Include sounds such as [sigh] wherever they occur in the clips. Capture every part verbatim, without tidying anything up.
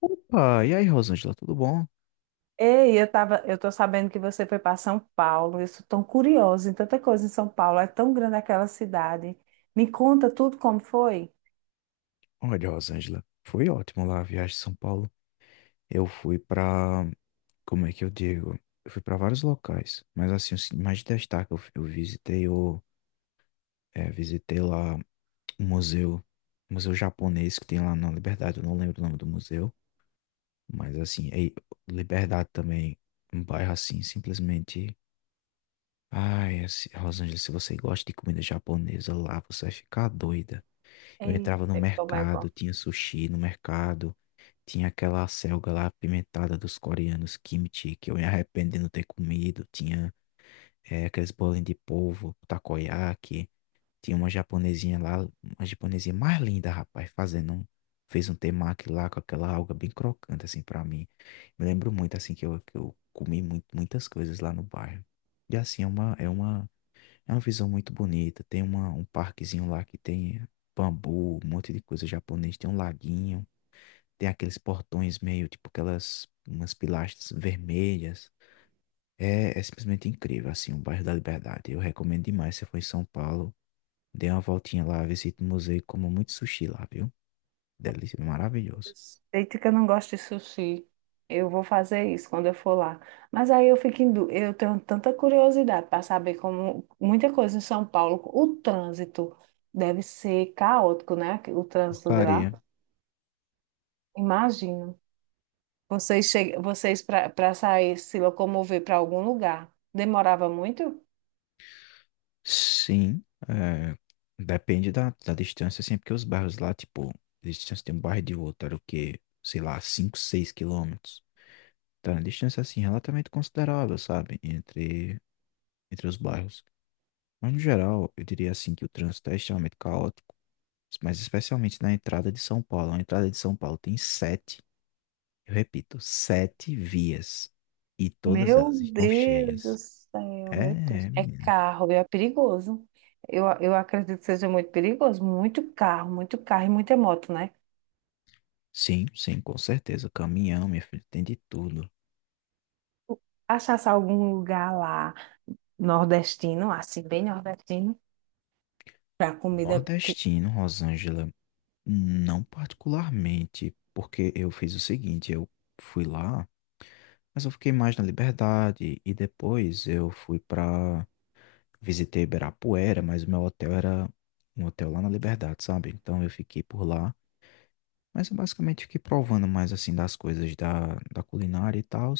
Opa, e aí, Rosângela, tudo bom? Ei, eu tava, eu tô sabendo que você foi para São Paulo. Eu sou tão curiosa em tanta coisa em São Paulo. É tão grande aquela cidade. Me conta tudo como foi. Olha, Rosângela, foi ótimo lá a viagem de São Paulo. Eu fui pra, Como é que eu digo? Eu fui pra vários locais, mas assim, os que mais destaque, eu, eu visitei o, é, visitei lá um museu, um museu japonês que tem lá na Liberdade, eu não lembro o nome do museu, mas assim, aí, Liberdade também, um bairro assim, simplesmente, ai, assim, Rosângela, se você gosta de comida japonesa lá, você vai ficar doida. Eu entrava no Eita, como é bom. mercado, tinha sushi no mercado, tinha aquela selga lá apimentada dos coreanos, kimchi, que eu me arrependo de não ter comido, tinha eh, aqueles bolinhos de polvo, takoyaki, tinha uma japonesinha lá, uma japonesinha mais linda, rapaz, fazendo um, fez um temaki lá com aquela alga bem crocante, assim, pra mim. Me lembro muito, assim, que eu, que eu comi muito, muitas coisas lá no bairro. E assim, é uma, é uma é uma visão muito bonita. Tem uma, um parquezinho lá que tem bambu, um monte de coisa japonês. Tem um laguinho, tem aqueles portões meio tipo aquelas umas pilastras vermelhas. É, é simplesmente incrível, assim, o bairro da Liberdade. Eu recomendo demais. Se você for em São Paulo, dê uma voltinha lá, visite o museu e coma muito sushi lá, viu? Delícia, é maravilhoso. Eita, que eu não gosto de sushi. Eu vou fazer isso quando eu for lá. Mas aí eu fico em dú- eu tenho tanta curiosidade para saber como muita coisa em São Paulo. O trânsito deve ser caótico, né? O trânsito de lá. Porcaria. Imagino. Vocês, che... Vocês para sair, se locomover para algum lugar, demorava muito? Sim, é, depende da, da distância, assim, porque os bairros lá, tipo, a distância de um bairro e de outro era o quê? Sei lá, cinco, seis quilômetros. Tá uma distância, assim, relativamente considerável, sabe? Entre, entre os bairros. Mas, no geral, eu diria, assim, que o trânsito é extremamente caótico, mas especialmente na entrada de São Paulo. A entrada de São Paulo tem sete, eu repito, sete vias. E todas Meu elas estão Deus cheias. do céu, É, meu Deus. é, É menina. carro, é perigoso. Eu, eu acredito que seja muito perigoso. Muito carro, muito carro e muita moto, né? Sim, sim, com certeza. Caminhão, minha filha, tem de tudo. Achasse algum lugar lá nordestino, assim, bem nordestino, para comida. que- Nordestino, Rosângela. Não particularmente, porque eu fiz o seguinte, eu fui lá, mas eu fiquei mais na Liberdade e depois eu fui para visitei Ibirapuera, mas o meu hotel era um hotel lá na Liberdade, sabe? Então eu fiquei por lá, mas eu basicamente fiquei provando mais assim das coisas da, da culinária e tal.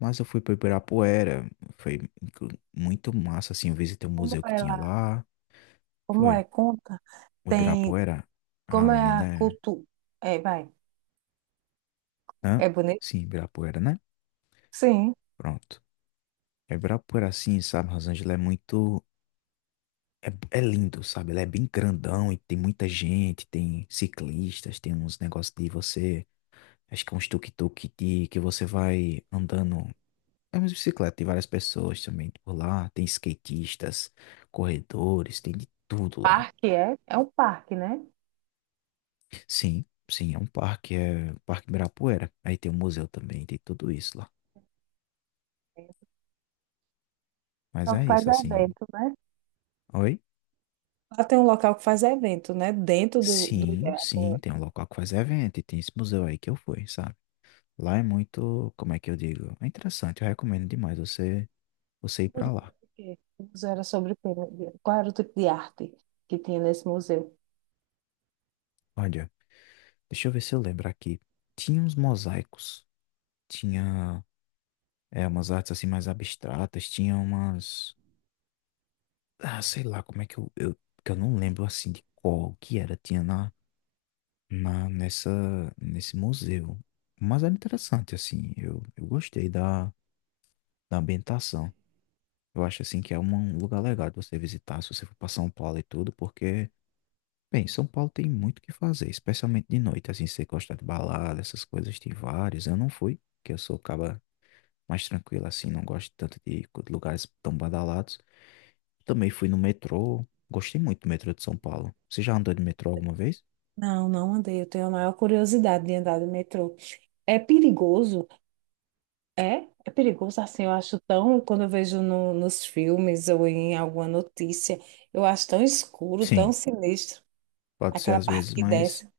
Mas eu fui para Ibirapuera, foi inclu- muito massa assim, eu visitei o Como museu que é tinha lá? lá, Como foi é? Conta. o Tem. Ibirapuera. Ah, Como é a menina, cultura? É, vai. é- hã? É bonito? Sim, Ibirapuera, né? Sim. Pronto. É por assim, sabe? Rosângela é muito. É, é lindo, sabe? Ela é bem grandão e tem muita gente, tem ciclistas, tem uns negócios de você. Acho que é uns tuk-tuk de que você vai andando. É uma bicicleta, tem várias pessoas também por lá. Tem skatistas, corredores, tem de tudo lá. Parque é? É um parque, né? Sim, sim, é um parque, é o Parque Ibirapuera. Aí tem o museu também, tem tudo isso lá. Mas Só é que faz isso, assim. evento, né? Oi? Lá tem um local que faz evento, né? Dentro do, do Sim, I D E A. sim, O tem um local que faz evento e tem esse museu aí que eu fui, sabe? Lá é muito, como é que eu digo? É interessante, eu recomendo demais você, você ir museu pra era lá. sobre o quê? O museu era sobre o quê? Qual era o tipo de arte que tinha nesse museu? Olha, deixa eu ver se eu lembro aqui. Tinha uns mosaicos, tinha é, umas artes assim mais abstratas, tinha umas, ah, sei lá, como é que eu, eu, que eu não lembro assim de qual que era, tinha na, na nessa nesse museu. Mas era interessante assim, eu, eu gostei da da ambientação. Eu acho assim que é uma- um lugar legal de você visitar se você for para São Paulo e tudo, porque, bem, São Paulo tem muito o que fazer, especialmente de noite, assim, se você gosta de balada, essas coisas, tem vários. Eu não fui, porque eu sou caba mais tranquilo assim, não gosto tanto de co- lugares tão badalados. Também fui no metrô, gostei muito do metrô de São Paulo. Você já andou de metrô alguma vez? Não, não andei. Eu tenho a maior curiosidade de andar de metrô. É perigoso? É? É perigoso assim, eu acho tão, quando eu vejo no- nos filmes ou em alguma notícia, eu acho tão escuro, tão Sim, sinistro, pode ser aquela às parte vezes, que mas desce.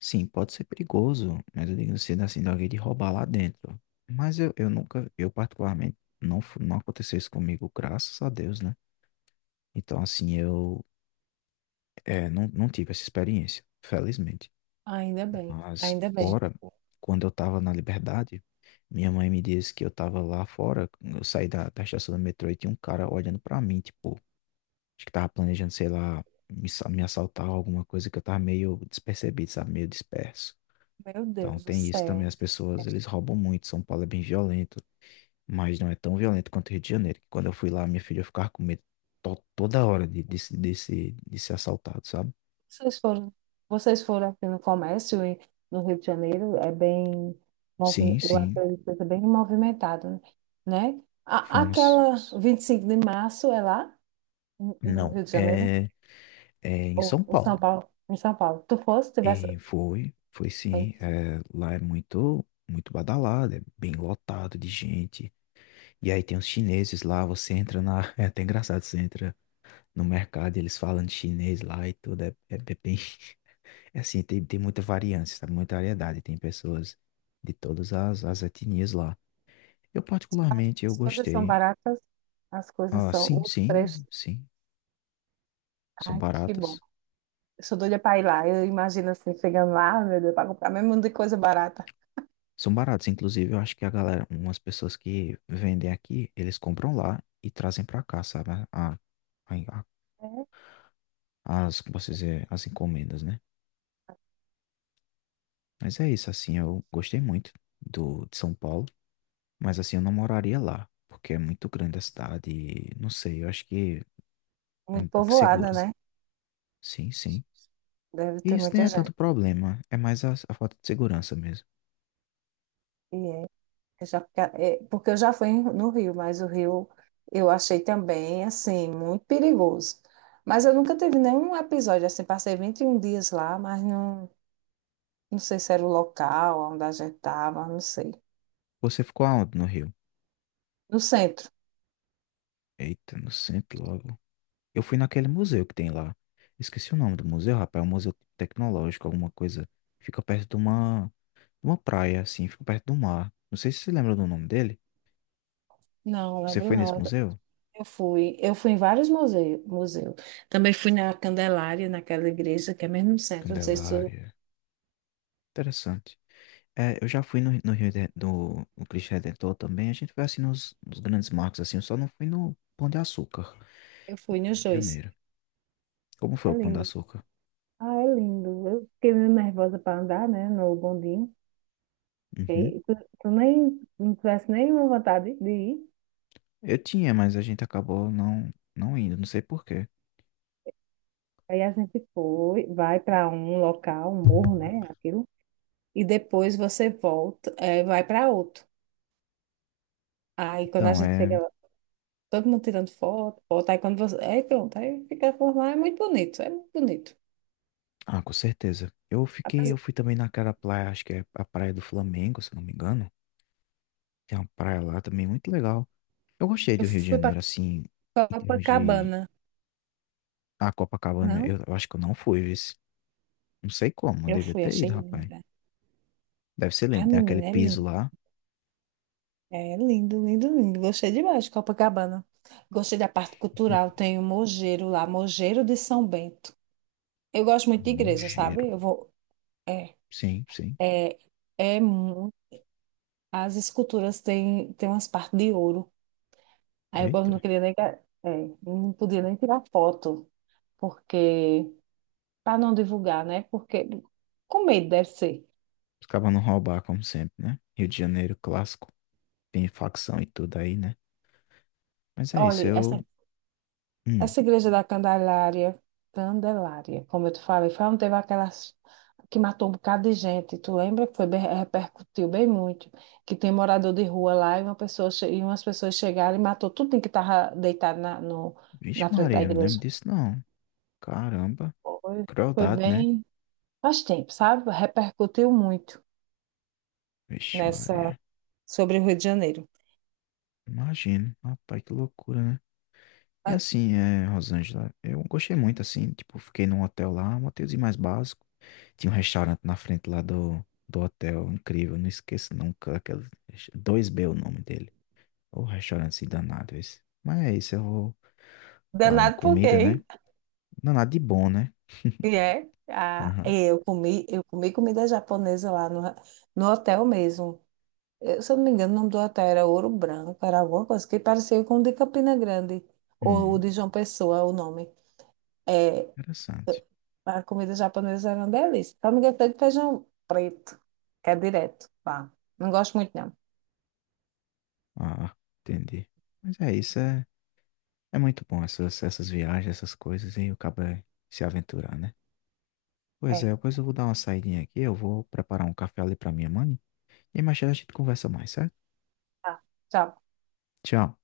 sim, pode ser perigoso, mas eu digo assim, assim, de alguém de roubar lá dentro. Mas eu, eu nunca, eu particularmente, não, fu- não aconteceu isso comigo, graças a Deus, né? Então, assim, eu é, não, não tive essa experiência, felizmente. Ainda bem, Mas ainda bem. fora, quando eu tava na Liberdade, minha mãe me disse que eu tava lá fora, eu saí da, da estação do metrô e tinha um cara olhando pra mim, tipo, acho que tava planejando, sei lá, me, sa- me assaltar ou alguma coisa que eu tava meio despercebido, sabe? Meio disperso. Meu Então Deus do tem isso céu. também, as pessoas, eles roubam muito. São Paulo é bem violento, mas não é tão violento quanto o Rio de Janeiro. Que Quando eu fui lá, minha filha ficava com medo to- toda hora de, de, se- de, se- de ser assaltado, sabe? Vocês foram, vocês foram aqui no comércio e no Rio de Janeiro, é bem, Sim, movi- eu sim, acredito que é bem movimentado, né? A, fomos. aquela vinte e cinco de março é lá, no no Não, Rio de Janeiro, é, é em São ou em Paulo. São Paulo, em São Paulo. Tu fosse, tivesse, E foi, foi aí, sim. É, lá é muito, muito badalado, é bem lotado de gente. E aí tem os chineses lá, você entra na... [laughs] É até engraçado, você entra no mercado e eles falam de chinês lá e tudo, é, é bem... É assim, tem, tem muita variância, sabe? Muita variedade. Tem pessoas de todas as, as etnias lá. Eu, particularmente, eu as coisas são gostei. baratas, as coisas Ah, são, sim, os preços, sim, sim. São ai, que bom. baratos. Eu sou doida para ir lá, eu imagino assim, chegando lá, meu Deus, para comprar mesmo de coisa barata. São baratos. Inclusive, eu acho que a galera, umas pessoas que vendem aqui, eles compram lá e trazem pra cá, sabe? A, a, a- É As, como posso dizer, as encomendas, né? Mas é isso, assim, eu gostei muito do, de São Paulo. Mas, assim, eu não moraria lá, porque é muito grande a cidade. e Não sei, eu acho que é muito um pouco povoada, segura. né? Sim, sim. Deve E ter isso nem muita é gente. tanto problema, é mais a, a falta de segurança mesmo. E é Eu já- é, Porque eu já fui no Rio, mas o Rio eu achei também, assim, muito perigoso. Mas eu nunca tive nenhum episódio, assim, passei vinte e um dias lá, mas não, não sei se era o local onde a gente estava, não sei. Você ficou aonde no Rio? No centro. Eita, no centro logo. Eu fui naquele museu que tem lá. Esqueci o nome do museu, rapaz. É um museu tecnológico, alguma coisa. Fica perto de uma, uma praia, assim, fica perto do mar. Não sei se você lembra do nome dele. Não, Você lembro foi nesse não. museu? Eu fui, eu fui em vários museus, museu. Também fui na Candelária, naquela igreja que é mesmo no centro, não sei se tu- Candelária. Interessante. É, eu já fui no, no Rio de, do, no Cristo Redentor também. A gente foi assim nos, nos grandes marcos, assim. Eu só não fui no Pão de Açúcar, Eu no fui Rio nos de dois. Janeiro. Como foi É o Pão de lindo. Açúcar? Ah, é lindo. Eu fiquei meio nervosa para andar, né, no bondinho. Uhum. Ok? Tu, tu nem não tivesse nenhuma vontade de ir. Eu tinha, mas a gente acabou não, não indo, não sei por quê. Aí a gente foi, vai para um local, um morro, né? Aquilo. E depois você volta, é, vai para outro. Aí quando a Então, gente chega é. lá, todo mundo tirando foto, foto. Aí quando você. Aí pronto, aí fica por lá, é muito bonito, é muito bonito. Ah, com certeza. Eu fiquei, eu Apesar- fui também naquela praia, acho que é a Praia do Flamengo, se não me engano. Tem uma praia lá também muito legal. Eu gostei Eu do Rio de fui para Janeiro, assim, em termos de. Copacabana, A Copacabana, não? eu, eu acho que eu não fui, esse. Não sei como, eu Eu devia fui, ter achei ido, rapaz. linda. Deve ser Ai, lindo, tem aquele menina, é piso lindo. lá. É lindo, lindo, lindo. Gostei demais de Copacabana. Gostei da parte cultural, [laughs] tem o Mogeiro lá, Mogeiro de São Bento. Eu gosto muito de igreja, Nojeiro. sabe? Eu vou. É, Sim, sim. é, é muito. As esculturas têm, têm umas partes de ouro. Aí eu gosto- Eita. não queria nem. ga- É, não podia nem tirar foto, porque. Para não divulgar, né? Porque. Com medo, deve ser. Os cabas não roubar, como sempre, né? Rio de Janeiro clássico. Tem facção e tudo aí, né? Mas é isso, Olha, essa eu hum. Essa igreja da Candelária, Candelária, como eu te falei, foi onde teve aquelas que matou um bocado de gente. Tu lembra que foi bem- repercutiu bem muito, que tem morador de rua lá e uma pessoa che- e umas pessoas chegaram e matou tudo que estava deitado na, no- Vixe, na frente da Maria, eu não lembro igreja. disso não. Caramba, Foi, foi crueldade, né? bem, faz tempo, sabe? Repercutiu muito Vixe, nessa Maria. sobre o Rio de Janeiro. Imagino. Rapaz, que loucura, né? E Ah, assim, é, Rosângela, eu gostei muito, assim, tipo, fiquei num hotel lá, um hotelzinho mais básico. Tinha um restaurante na frente lá do, do hotel, incrível, não esqueço nunca, aquele, dois b é o nome dele. O restaurante assim, danado esse. Mas é isso, eu vou falando em danado por quê, comida, né? hein? Não, nada de bom, né? E é, ah, Aham. eu comi, eu comi comida japonesa lá no, no hotel mesmo. Eu, se eu não me engano, o nome do hotel era Ouro Branco, era alguma coisa que parecia com o de Campina Grande, ou o Hum, de João Pessoa, o nome. É, interessante. a comida japonesa era uma delícia. Só não gostei de feijão preto, que é direto. Pá. Não gosto muito, não. Ah, entendi. Mas é isso, é. É muito bom essas, essas viagens, essas coisas, e acaba se aventurar, né? Pois É. é, pois eu vou dar uma saidinha aqui, eu vou preparar um café ali pra minha mãe, e mais tarde a gente conversa mais, certo? Tá. Tchau. Tchau.